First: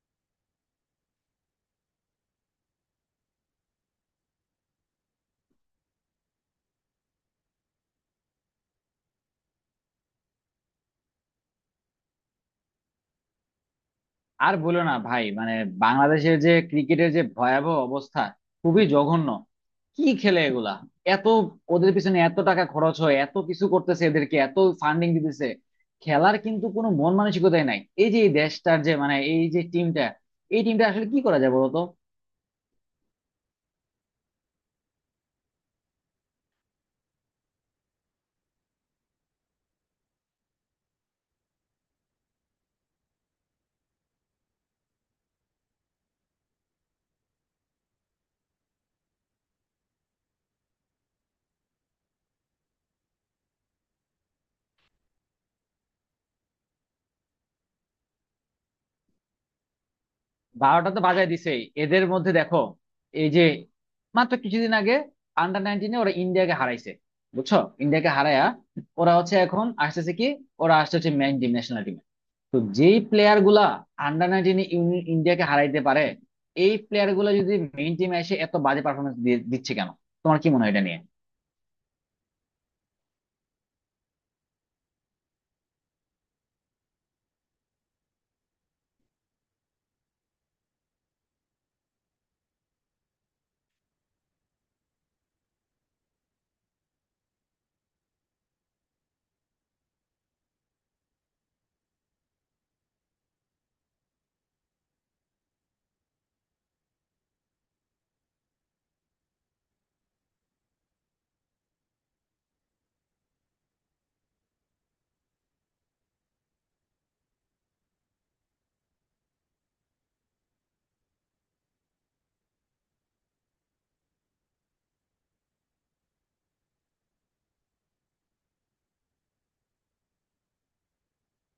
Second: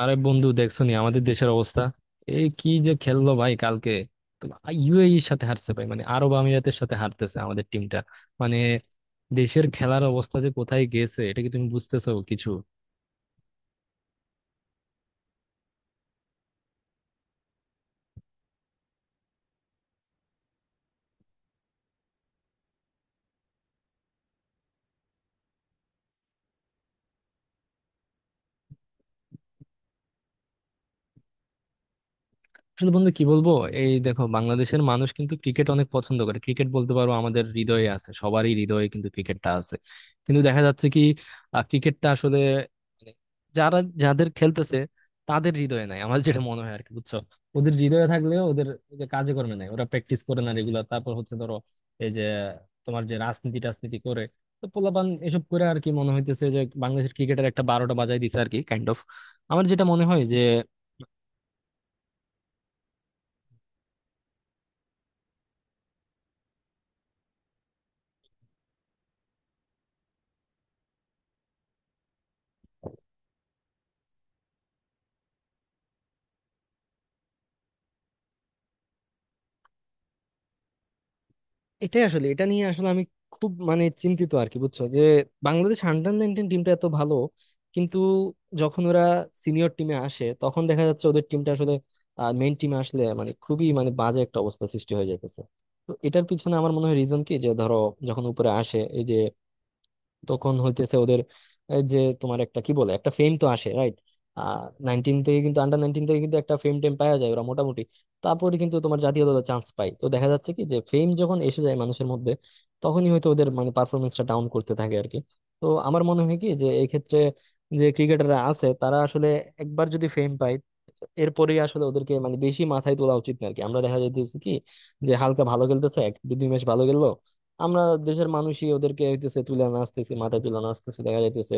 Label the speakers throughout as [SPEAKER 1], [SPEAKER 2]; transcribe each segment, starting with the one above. [SPEAKER 1] আরে বন্ধু, দেখছো নি আমাদের দেশের অবস্থা? এই কি যে খেললো ভাই কালকে! ইউএই এর সাথে হারছে ভাই, মানে আরব আমিরাতের সাথে হারতেছে আমাদের টিমটা। মানে দেশের খেলার অবস্থা যে কোথায় গেছে এটা কি তুমি বুঝতেছো কিছু?
[SPEAKER 2] আর বলো না ভাই, মানে বাংলাদেশের যে ক্রিকেটের যে ভয়াবহ অবস্থা, খুবই জঘন্য। কি খেলে এগুলা? এত, ওদের পিছনে এত টাকা খরচ হয়, এত কিছু করতেছে, এদেরকে এত ফান্ডিং দিতেছে। খেলার কিন্তু কোনো মন মানসিকতাই নাই। এই যে এই দেশটার যে, মানে এই টিমটা আসলে কি করা যায় বলতো?
[SPEAKER 1] আসলে বন্ধু কি বলবো। এই দেখো, বাংলাদেশের মানুষ কিন্তু ক্রিকেট অনেক পছন্দ করে, ক্রিকেট বলতে পারো আমাদের হৃদয়ে আছে, সবারই হৃদয়ে কিন্তু ক্রিকেটটা আছে। কিন্তু দেখা যাচ্ছে কি, ক্রিকেটটা আসলে মানে যারা যাদের খেলতেছে তাদের হৃদয়ে নাই, আমার যেটা মনে হয় আর কি, বুঝছো। ওদের হৃদয়ে থাকলেও ওদের ওই যে কাজে কর্মে নাই, ওরা প্র্যাকটিস করে না রেগুলার। তারপর হচ্ছে ধরো, এই যে তোমার যে রাজনীতি টাজনীতি করে, তো পোলাপান এসব করে আর কি, মনে হইতেছে যে বাংলাদেশের ক্রিকেটের একটা বারোটা বাজায় দিছে আর কি, কাইন্ড অফ। আমার যেটা মনে হয় যে,
[SPEAKER 2] বারোটা তো বাজায় দিছেই। এদের মধ্যে দেখো, এই যে মাত্র কিছুদিন আগে আন্ডার 19-এ ওরা ইন্ডিয়াকে হারাইছে, বুঝছো। ইন্ডিয়াকে হারায়া ওরা হচ্ছে এখন আসতেছে কি, ওরা আসছে হচ্ছে মেইন টিম। তো যেই প্লেয়ার গুলা আন্ডার 19 ইন্ডিয়াকে হারাইতে পারে, এই প্লেয়ার গুলা যদি মেইন টিমে এসে এত বাজে পারফরমেন্স দিচ্ছে কেন? তোমার কি মনে হয় এটা নিয়ে?
[SPEAKER 1] এটাই আসলে, এটা নিয়ে আসলে আমি খুব মানে চিন্তিত আর কি, বুঝছো, যে বাংলাদেশ আন্ডার 19 টিমটা এত ভালো, কিন্তু যখন ওরা সিনিয়র টিমে আসে তখন দেখা যাচ্ছে ওদের টিমটা আসলে, মেইন টিমে আসলে মানে খুবই মানে বাজে একটা অবস্থা সৃষ্টি হয়ে যাইতেছে। তো এটার পিছনে আমার মনে হয় রিজন কি যে, ধরো যখন উপরে আসে এই যে, তখন হইতেছে ওদের এই যে তোমার একটা কি বলে একটা ফেম তো আসে, রাইট। আহ নাইনটিন থেকে কিন্তু, আন্ডার 19 থেকে কিন্তু একটা ফেম টেম পাওয়া যায়, ওরা মোটামুটি তারপরে কিন্তু তোমার জাতীয় দলে চান্স পায়। তো দেখা যাচ্ছে কি, যে ফেম যখন এসে যায় মানুষের মধ্যে, তখনই হয়তো ওদের মানে পারফরমেন্সটা ডাউন করতে থাকে আর কি। তো আমার মনে হয় কি যে, এই ক্ষেত্রে যে ক্রিকেটাররা আছে তারা আসলে একবার যদি ফেম পায়, এরপরে আসলে ওদেরকে মানে বেশি মাথায় তোলা উচিত না আর কি। আমরা দেখা যাইতেছে কি, যে হালকা ভালো খেলতেছে এক দুই দুই ম্যাচ ভালো খেললো, আমরা দেশের মানুষই ওদেরকে হইতেছে তুলে নাচতেছি, মাথায় তুলে নাচতেছি, দেখা যাইতেছে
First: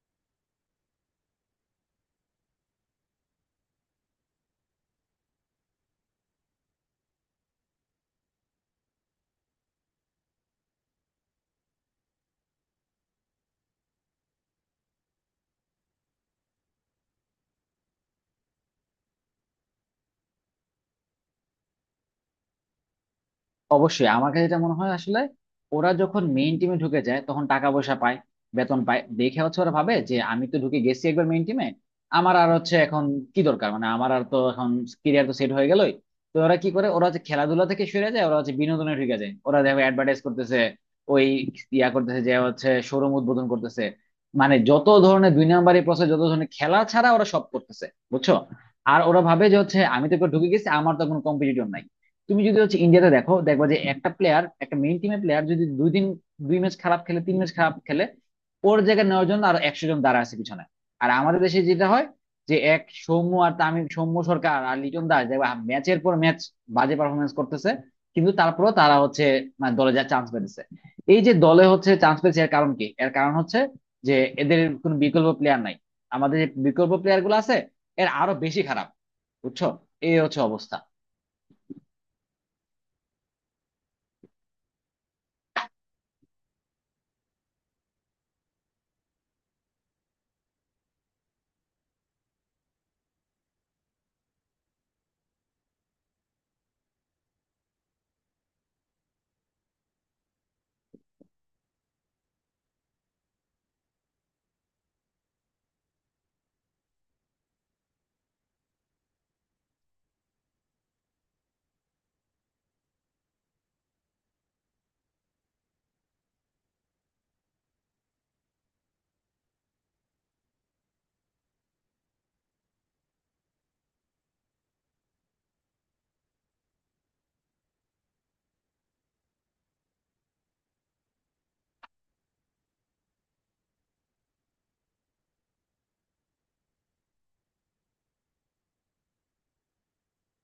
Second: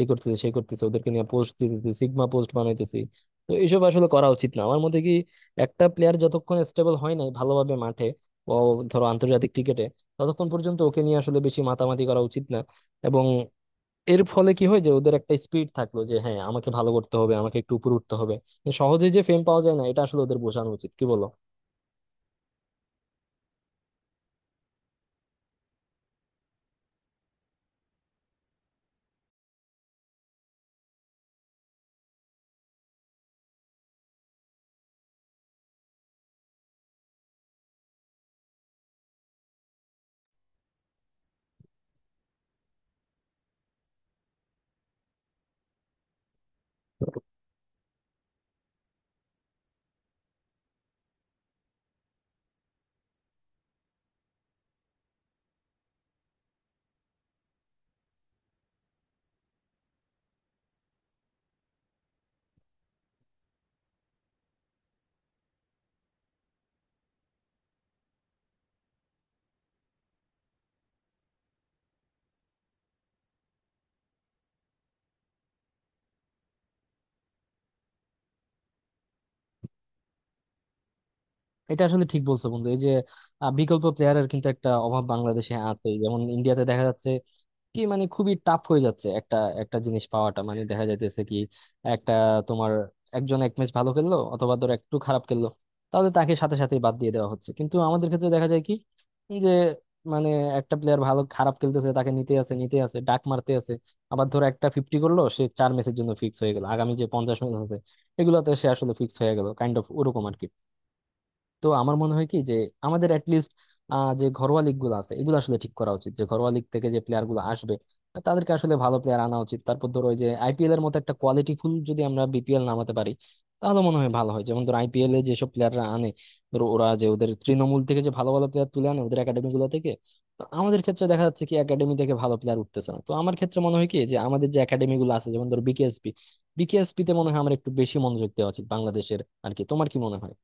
[SPEAKER 1] এই করতেছে সেই করতেছে, ওদেরকে নিয়ে পোস্ট দিতেছি, সিগমা পোস্ট বানাইতেছি। তো এইসব আসলে করা উচিত না। আমার মতে কি, একটা প্লেয়ার যতক্ষণ স্টেবল হয় নাই ভালোভাবে মাঠে, ও, ধরো আন্তর্জাতিক ক্রিকেটে, ততক্ষণ পর্যন্ত ওকে নিয়ে আসলে বেশি মাতামাতি করা উচিত না। এবং এর ফলে কি হয় যে ওদের একটা স্পিড থাকলো যে হ্যাঁ আমাকে ভালো করতে হবে, আমাকে একটু উপরে উঠতে হবে, যে সহজে যে ফেম পাওয়া যায় না এটা আসলে ওদের বোঝানো উচিত, কি বলো?
[SPEAKER 2] অবশ্যই। আমার কাছে এটা মনে হয় আসলে ওরা যখন মেইন টিমে ঢুকে যায় তখন টাকা পয়সা পায়, বেতন পায় দেখে হচ্ছে ওরা ভাবে যে আমি তো ঢুকে গেছি একবার মেইন টিমে, আমার আর হচ্ছে এখন কি দরকার, মানে আমার আর তো এখন ক্যারিয়ার তো সেট হয়ে গেলই। তো ওরা কি করে? ওরা হচ্ছে খেলাধুলা থেকে সরে যায়, ওরা হচ্ছে বিনোদনে ঢুকে যায়। ওরা দেখো অ্যাডভার্টাইজ করতেছে, ওই ইয়া করতেছে, যে হচ্ছে শোরুম উদ্বোধন করতেছে। মানে যত ধরনের দুই নাম্বারই প্রসেস, যত ধরনের খেলা ছাড়া ওরা সব করতেছে, বুঝছো। আর ওরা ভাবে যে হচ্ছে আমি তো একবার ঢুকে গেছি, আমার তো কোনো কম্পিটিটর নাই। তুমি যদি হচ্ছে ইন্ডিয়াতে দেখো, দেখবা যে একটা প্লেয়ার, একটা মেইন টিমের প্লেয়ার যদি 2 দিন, 2 ম্যাচ খারাপ খেলে, 3 ম্যাচ খারাপ খেলে, ওর জায়গায় নেওয়ার জন্য আরো 100 জন দাঁড়া আছে পিছনে। আর আমাদের দেশে যেটা হয়, যে এক সৌম্য আর তামিম, সৌম্য সরকার আর লিটন দাস, দেখবা ম্যাচের পর ম্যাচ বাজে পারফরমেন্স করতেছে কিন্তু তারপরেও তারা হচ্ছে, মানে দলে যা চান্স পেতেছে। এই যে দলে হচ্ছে চান্স পেয়েছে এর কারণ কি? এর কারণ হচ্ছে যে এদের কোনো বিকল্প প্লেয়ার নাই। আমাদের যে বিকল্প প্লেয়ার গুলো আছে এর আরো বেশি খারাপ, বুঝছো। এই হচ্ছে অবস্থা।
[SPEAKER 1] এটা আসলে ঠিক বলছো বন্ধু। এই যে বিকল্প প্লেয়ারের কিন্তু একটা অভাব বাংলাদেশে আছে, যেমন ইন্ডিয়াতে দেখা যাচ্ছে কি মানে খুবই টাফ হয়ে যাচ্ছে একটা একটা জিনিস পাওয়াটা, মানে দেখা যাইতেছে কি, একটা, তোমার একজন এক ম্যাচ ভালো খেললো অথবা ধর একটু খারাপ খেললো তাহলে তাকে সাথে সাথে বাদ দিয়ে দেওয়া হচ্ছে, কিন্তু আমাদের ক্ষেত্রে দেখা যায় কি, যে মানে একটা প্লেয়ার ভালো খারাপ খেলতেছে তাকে নিতে আছে নিতে আছে ডাক মারতে আছে। আবার ধর একটা ফিফটি করলো সে চার ম্যাচের জন্য ফিক্স হয়ে গেল, আগামী যে 50 ম্যাচ আছে এগুলোতে সে আসলে ফিক্স হয়ে গেল কাইন্ড অফ ওরকম আর কি। তো আমার মনে হয় কি যে, আমাদের অ্যাটলিস্ট যে ঘরোয়া লিগ গুলো আছে এগুলো আসলে ঠিক করা উচিত, যে ঘরোয়া লিগ থেকে যে প্লেয়ার গুলো আসবে তাদেরকে আসলে ভালো প্লেয়ার আনা উচিত। তারপর ধরো ওই যে আইপিএল এর মতো একটা কোয়ালিটি ফুল যদি আমরা বিপিএল নামাতে পারি তাহলে মনে হয় ভালো হয়। যেমন ধরো আইপিএল এ যেসব প্লেয়াররা আনে, ধরো ওরা যে ওদের তৃণমূল থেকে যে ভালো ভালো প্লেয়ার তুলে আনে ওদের একাডেমি গুলো থেকে। তো আমাদের ক্ষেত্রে দেখা যাচ্ছে কি একাডেমি থেকে ভালো প্লেয়ার উঠতেছে না। তো আমার ক্ষেত্রে মনে হয় কি যে আমাদের যে একাডেমি গুলো আছে যেমন ধরো বিকেএসপি, বিকেএসপি তে মনে হয় আমার একটু বেশি মনোযোগ দেওয়া উচিত বাংলাদেশের আর কি। তোমার কি মনে হয়?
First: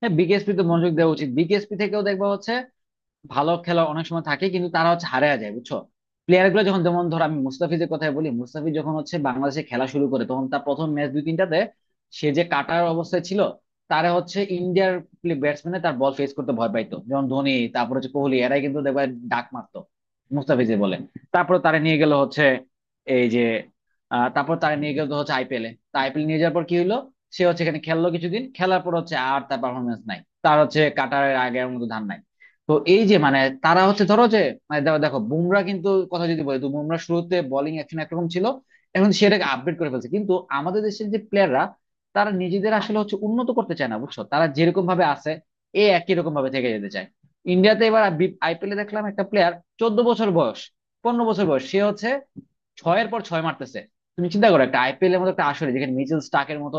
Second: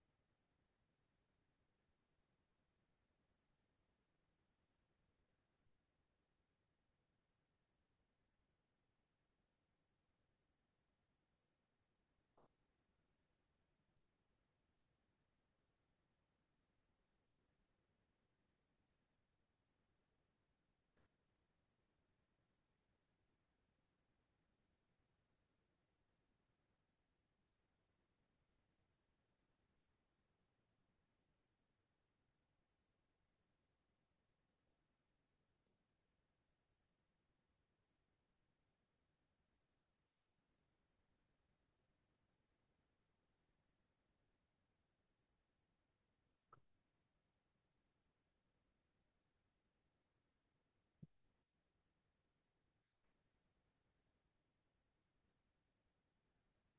[SPEAKER 2] হ্যাঁ, বিকেএসপি তে মনোযোগ দেওয়া উচিত। বিকেএসপি থেকেও দেখবা হচ্ছে ভালো খেলা অনেক সময় থাকে কিন্তু তারা হচ্ছে হারিয়ে যায়, বুঝছো। প্লেয়ার গুলো যখন, যেমন ধর আমি মুস্তাফিজের কথাই বলি, মুস্তাফিজ যখন হচ্ছে বাংলাদেশে খেলা শুরু করে তখন তার প্রথম ম্যাচ দুই তিনটাতে সে যে কাটার অবস্থায় ছিল, তারা হচ্ছে ইন্ডিয়ার ব্যাটসম্যানে তার বল ফেস করতে ভয় পাইতো, যেমন ধোনি, তারপর হচ্ছে কোহলি, এরাই কিন্তু দেখবে ডাক মারতো মুস্তাফিজে বলে। তারপর তারা নিয়ে গেল হচ্ছে এই যে, তারপর তারা নিয়ে গেল হচ্ছে আইপিএলে। তা আইপিএল নিয়ে যাওয়ার পর কি হলো? সে হচ্ছে এখানে খেললো, কিছুদিন খেলার পর হচ্ছে আর তার পারফরমেন্স নাই। তার হচ্ছে কাটারের আগের মতো ধান নাই। তো এই যে মানে তারা হচ্ছে ধরো যে, মানে দেখো দেখো বুমরা কিন্তু, কথা যদি বলি তো বুমরা শুরুতে বোলিং অ্যাকশন একরকম ছিল, এখন সেটাকে আপডেট করে ফেলছে। কিন্তু আমাদের দেশের যে প্লেয়াররা তারা নিজেদের আসলে হচ্ছে উন্নত করতে চায় না, বুঝছো। তারা যেরকম ভাবে আছে এ একই রকম ভাবে থেকে যেতে চায়। ইন্ডিয়াতে এবার আইপিএলে দেখলাম একটা প্লেয়ার, 14 বছর বয়স, 15 বছর বয়স, সে হচ্ছে ছয়ের পর ছয় মারতেছে। তুমি চিন্তা করো, একটা আইপিএল এর মতো একটা আসরে যেখানে মিচেল স্টার্কের মতো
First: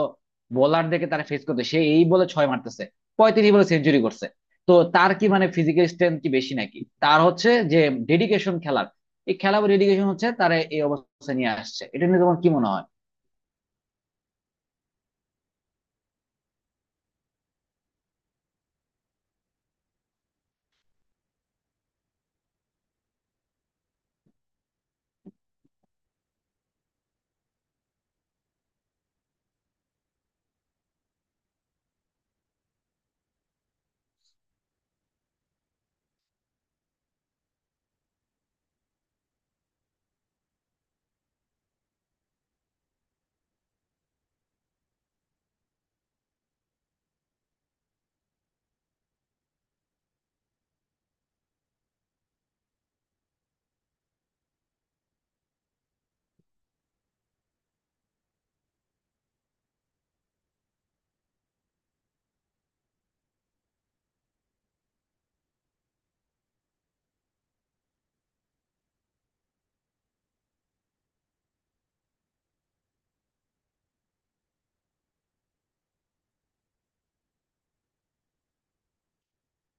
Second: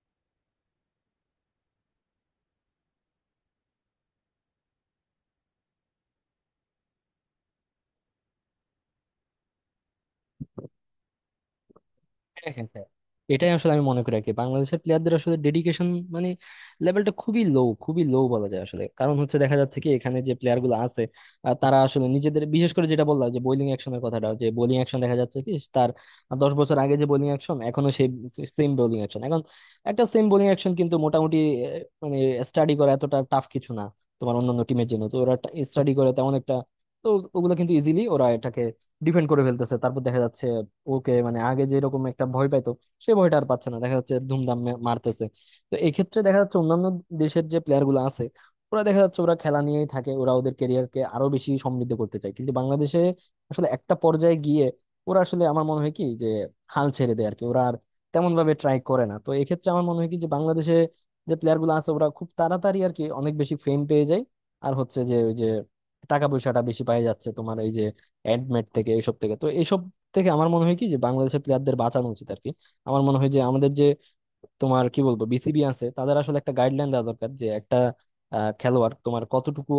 [SPEAKER 2] বোলারদেরকে তারা ফেস করতে, সে এই বলে ছয় মারতেছে, 35 বলে সেঞ্চুরি করছে। তো তার কি মানে ফিজিক্যাল স্ট্রেংথ কি বেশি নাকি? তার হচ্ছে যে ডেডিকেশন খেলার, এই খেলা ডেডিকেশন হচ্ছে তারা এই অবস্থা নিয়ে আসছে। এটা নিয়ে তোমার কি
[SPEAKER 1] হ্যাঁ হ্যাঁ
[SPEAKER 2] মনে হয়?
[SPEAKER 1] হ্যাঁ, এটাই আসলে আমি মনে করি আর কি। বাংলাদেশের প্লেয়ারদের আসলে ডেডিকেশন মানে লেভেলটা খুবই লো, খুবই লো বলা যায় আসলে। কারণ হচ্ছে দেখা যাচ্ছে কি, এখানে যে প্লেয়ার গুলো আছে তারা আসলে নিজেদের, বিশেষ করে যেটা বললাম যে বোলিং অ্যাকশনের কথাটা, যে বোলিং অ্যাকশন দেখা যাচ্ছে কি তার 10 বছর আগে যে বোলিং অ্যাকশন এখনো সেই সেম বোলিং অ্যাকশন, এখন একটা সেম বোলিং অ্যাকশন কিন্তু মোটামুটি মানে স্টাডি করা এতটা টাফ কিছু না তোমার অন্যান্য টিমের জন্য, তো ওরা স্টাডি করে তেমন একটা। তো ওগুলো কিন্তু ইজিলি ওরা এটাকে ডিফেন্ড করে ফেলতেছে। তারপর দেখা যাচ্ছে ওকে মানে আগে যেরকম একটা ভয় পাইতো সে ভয়টা আর পাচ্ছে না, দেখা যাচ্ছে ধুমধাম মারতেছে। তো এক্ষেত্রে দেখা যাচ্ছে অন্যান্য দেশের যে প্লেয়ার গুলো আছে ওরা দেখা যাচ্ছে ওরা খেলা নিয়েই থাকে, ওরা ওদের ক্যারিয়ারকে আরো বেশি সমৃদ্ধ করতে চায়, কিন্তু বাংলাদেশে আসলে একটা পর্যায়ে গিয়ে ওরা আসলে, আমার মনে হয় কি যে হাল ছেড়ে দেয় আর কি, ওরা আর তেমন ভাবে ট্রাই করে না। তো এক্ষেত্রে আমার মনে হয় কি যে বাংলাদেশে যে প্লেয়ার গুলো আছে ওরা খুব তাড়াতাড়ি আর কি অনেক বেশি ফেম পেয়ে যায়, আর হচ্ছে যে ওই যে টাকা পয়সাটা বেশি পাই যাচ্ছে তোমার, এই যে অ্যাডমেট থেকে এইসব থেকে। তো এইসব দেখে আমার মনে হয় কি যে বাংলাদেশের প্লেয়ারদের বাঁচানো উচিত আর কি। আমার মনে হয় যে আমাদের যে, তোমার কি বলবো বিসিবি আছে তাদের আসলে একটা গাইডলাইন দেওয়া দরকার, যে একটা খেলোয়াড় তোমার কতটুকু,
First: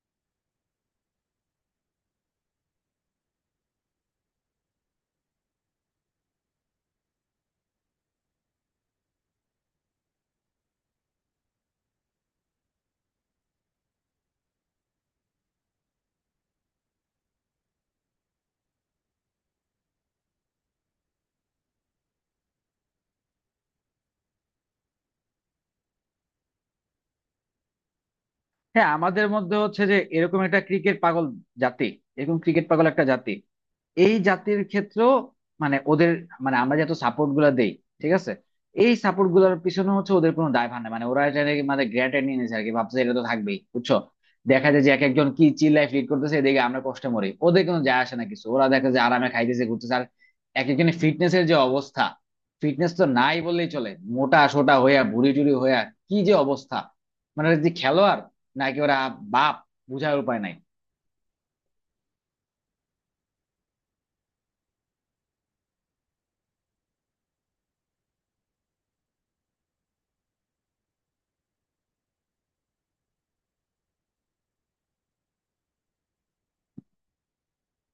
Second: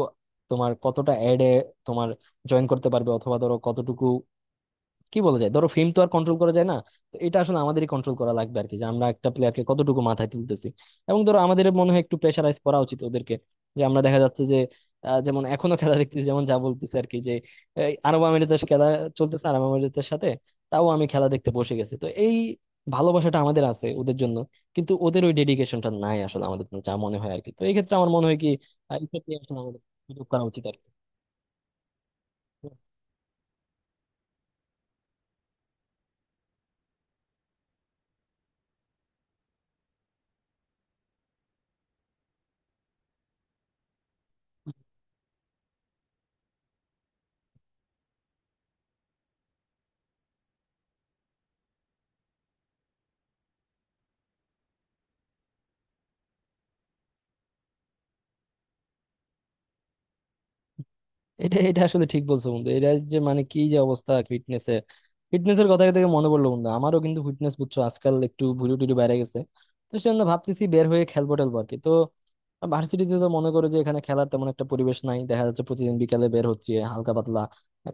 [SPEAKER 1] তোমার কতটা অ্যাডে তোমার জয়েন করতে পারবে, অথবা ধরো কতটুকু কি বলা যায়, ধরো ফেম তো আর কন্ট্রোল করা যায় না। তো এটা আসলে আমাদেরই কন্ট্রোল করা লাগবে আর কি, যে আমরা একটা প্লেয়ারকে কতটুকু মাথায় তুলতেছি। এবং ধরো আমাদের মনে হয় একটু প্রেশারাইজ করা উচিত ওদেরকে। যে আমরা দেখা যাচ্ছে যে যেমন এখনো খেলা দেখতেছি যেমন যা বলতেছে আর কি, যে এই আরব আমিরাতের খেলা চলতেছে, আরব আমিরাতের সাথে, তাও আমি খেলা দেখতে বসে গেছি। তো এই ভালোবাসাটা আমাদের আছে ওদের জন্য, কিন্তু ওদের ওই ডেডিকেশনটা নাই আসলে আমাদের জন্য, যা মনে হয় আর কি। তো এই ক্ষেত্রে আমার মনে হয় কি
[SPEAKER 2] হ্যাঁ, আমাদের
[SPEAKER 1] এক্ষেত্রে
[SPEAKER 2] মধ্যে
[SPEAKER 1] আসলে আমাদের
[SPEAKER 2] হচ্ছে যে
[SPEAKER 1] সুযোগ
[SPEAKER 2] এরকম
[SPEAKER 1] করা
[SPEAKER 2] একটা
[SPEAKER 1] উচিত আর কি।
[SPEAKER 2] ক্রিকেট পাগল জাতি, এরকম ক্রিকেট পাগল একটা জাতি। এই জাতির ক্ষেত্র, মানে ওদের, মানে আমরা যত সাপোর্ট গুলা দেই, ঠিক আছে, এই সাপোর্ট গুলার পিছনে হচ্ছে ওদের কোনো দায়ভার নাই। মানে ওরা এটা নাকি মানে গ্রান্টেড নিয়ে নিয়েছে আর কি, ভাবছে এটা তো থাকবেই, বুঝছো। দেখা যায় যে এক একজন কি চিল লাইফ লিড করতেছে, এদিকে আমরা কষ্টে মরি, ওদের কোনো যায় আসে না কিছু। ওরা দেখা যায় আরামে খাইতেছে, ঘুরতেছে। আর এক একজনের ফিটনেস এর যে অবস্থা, ফিটনেস তো নাই বললেই চলে, মোটা সোটা হইয়া, ভুড়ি টুড়ি হইয়া, কি যে অবস্থা। মানে যে খেলোয়াড় নাকি ওরা বাপ, বুঝার উপায় নাই।
[SPEAKER 1] এটা এটা আসলে ঠিক বলছো বন্ধু, এটা যে মানে কি যে অবস্থা ফিটনেসে। ফিটনেসের কথা থেকে মনে পড়লো বন্ধু, আমারও কিন্তু ফিটনেস বুঝছো আজকাল একটু ভুরু টুরু বেড়ে গেছে, তো সেজন্য ভাবতেছি বের হয়ে খেলবো টেলবো আর কি। তো ভার্সিটিতে তো মনে করো যে এখানে খেলার তেমন একটা পরিবেশ নাই, দেখা যাচ্ছে প্রতিদিন বিকালে বের হচ্ছে হালকা পাতলা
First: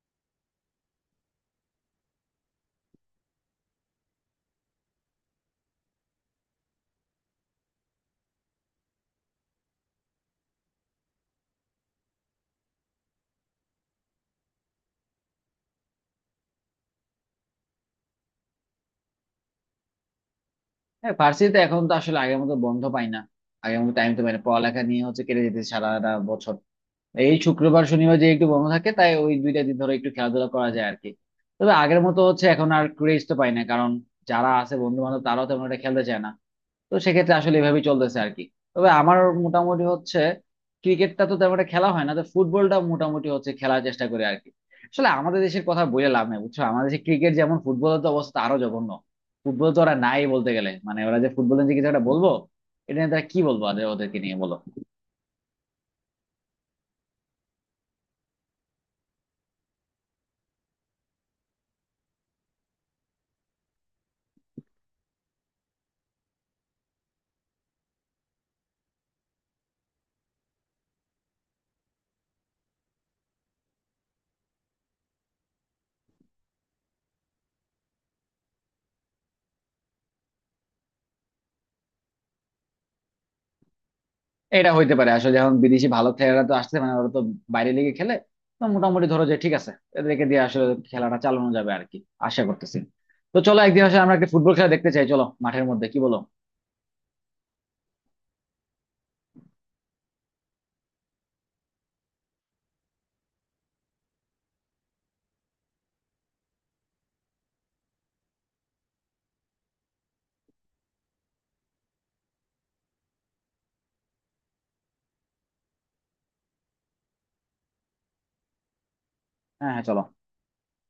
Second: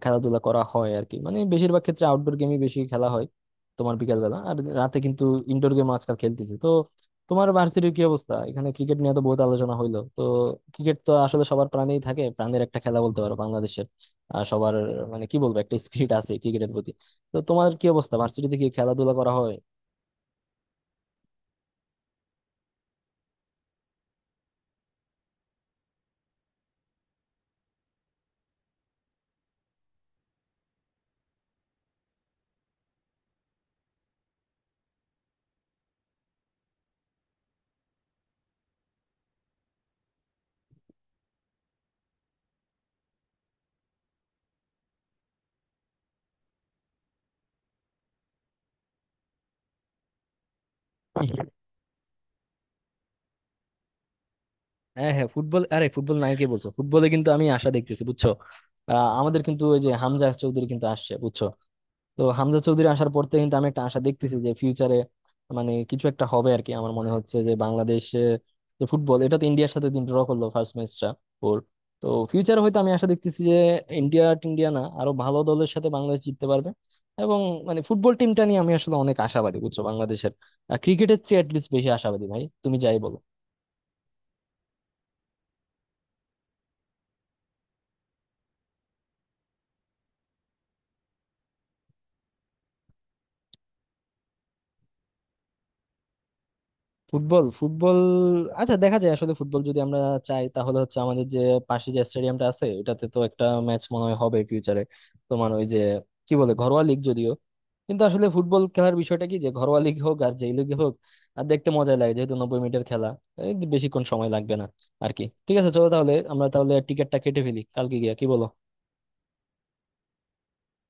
[SPEAKER 1] খেলাধুলা করা হয় আর কি, মানে বেশিরভাগ ক্ষেত্রে আউটডোর গেমই বেশি খেলা হয়, তোমার বিকাল বেলা আর রাতে কিন্তু ইনডোর গেম আজকাল খেলতেছি। তো তোমার ভার্সিটির কি অবস্থা? এখানে ক্রিকেট নিয়ে তো বহুত আলোচনা হইলো, তো ক্রিকেট তো আসলে সবার প্রাণেই থাকে, প্রাণের একটা খেলা বলতে পারো বাংলাদেশের, আর সবার মানে কি বলবো একটা স্পিরিট আছে ক্রিকেটের প্রতি। তো তোমার কি অবস্থা ভার্সিটিতে, কি খেলাধুলা করা হয়?
[SPEAKER 2] হ্যাঁ, ভার্সিটিতে এখন তো আসলে আগের মতো বন্ধ পাই না, আগের মতো টাইম তো পাই না, পড়ালেখা নিয়ে হচ্ছে কেটে যেতে সারাটা বছর। এই শুক্রবার শনিবার যে একটু বন্ধ থাকে তাই ওই 2 দিন ধরে একটু খেলাধুলা করা যায় আর কি। তবে আগের মতো হচ্ছে এখন আর ক্রেজ তো পাই না, কারণ যারা আছে বন্ধু বান্ধব তারাও তেমন একটা খেলতে চায় না। তো সেক্ষেত্রে আসলে এভাবেই চলতেছে আর কি। তবে আমার মোটামুটি হচ্ছে ক্রিকেটটা তো তেমন একটা খেলা হয় না, তো ফুটবলটা মোটামুটি হচ্ছে খেলার চেষ্টা করে আর কি। আসলে আমাদের দেশের কথা বলে লাভ নাই, বুঝছো, আমাদের দেশে ক্রিকেট যেমন, ফুটবলের তো অবস্থা আরো জঘন্য। ফুটবল তো ওরা নাই বলতে গেলে, মানে ওরা যে ফুটবলের যে কিছু একটা বলবো, এটা নিয়ে তারা কি বলবো, ওদের, ওদেরকে নিয়ে বলো।
[SPEAKER 1] হ্যাঁ হ্যাঁ, ফুটবল, আরে ফুটবল নাই কে বলছো, ফুটবলে কিন্তু আমি আশা দেখতেছি বুঝছো। আমাদের কিন্তু ওই যে হামজা চৌধুরী কিন্তু আসছে বুঝছো, তো হামজা চৌধুরী আসার পর থেকে কিন্তু আমি একটা আশা দেখতেছি যে ফিউচারে মানে কিছু একটা হবে আর কি। আমার মনে হচ্ছে যে বাংলাদেশে যে ফুটবল এটা তো ইন্ডিয়ার সাথে দিন ড্র করলো ফার্স্ট ম্যাচটা ওর। তো ফিউচারে হয়তো আমি আশা দেখতেছি যে ইন্ডিয়া টিন্ডিয়া না আরো ভালো দলের সাথে বাংলাদেশ জিততে পারবে। এবং মানে ফুটবল টিমটা নিয়ে আমি আসলে অনেক আশাবাদী বুঝছো, বাংলাদেশের ক্রিকেটের চেয়ে অ্যাটলিস্ট বেশি আশাবাদী ভাই, তুমি যাই বলো।
[SPEAKER 2] এটা হইতে পারে আসলে, যখন বিদেশি ভালো খেলোয়াড়রা তো আসছে, মানে ওরা তো বাইরে লিগে খেলে, তো মোটামুটি ধরো যে ঠিক আছে, এদেরকে দিয়ে আসলে খেলাটা চালানো যাবে আর কি, আশা করতেছি। তো চলো, একদিন আসলে আমরা একটা ফুটবল খেলা দেখতে চাই, চলো মাঠের মধ্যে, কি বলো?
[SPEAKER 1] ফুটবল ফুটবল, আচ্ছা দেখা যায় আসলে ফুটবল যদি আমরা চাই তাহলে হচ্ছে আমাদের যে পাশে যে স্টেডিয়ামটা আছে এটাতে তো একটা ম্যাচ মনে হয় হবে ফিউচারে। তোমার ওই যে কি বলে ঘরোয়া লিগ যদিও, কিন্তু আসলে ফুটবল খেলার বিষয়টা কি যে ঘরোয়া লিগ হোক আর যেই লিগ হোক আর দেখতে মজা লাগে যেহেতু 90 মিনিটের খেলা, এই বেশিক্ষণ সময় লাগবে না আর কি। ঠিক আছে চলো তাহলে আমরা তাহলে টিকিটটা কেটে ফেলি কালকে গিয়া, কি বলো?
[SPEAKER 2] হ্যাঁ, হ্যাঁ, চলো।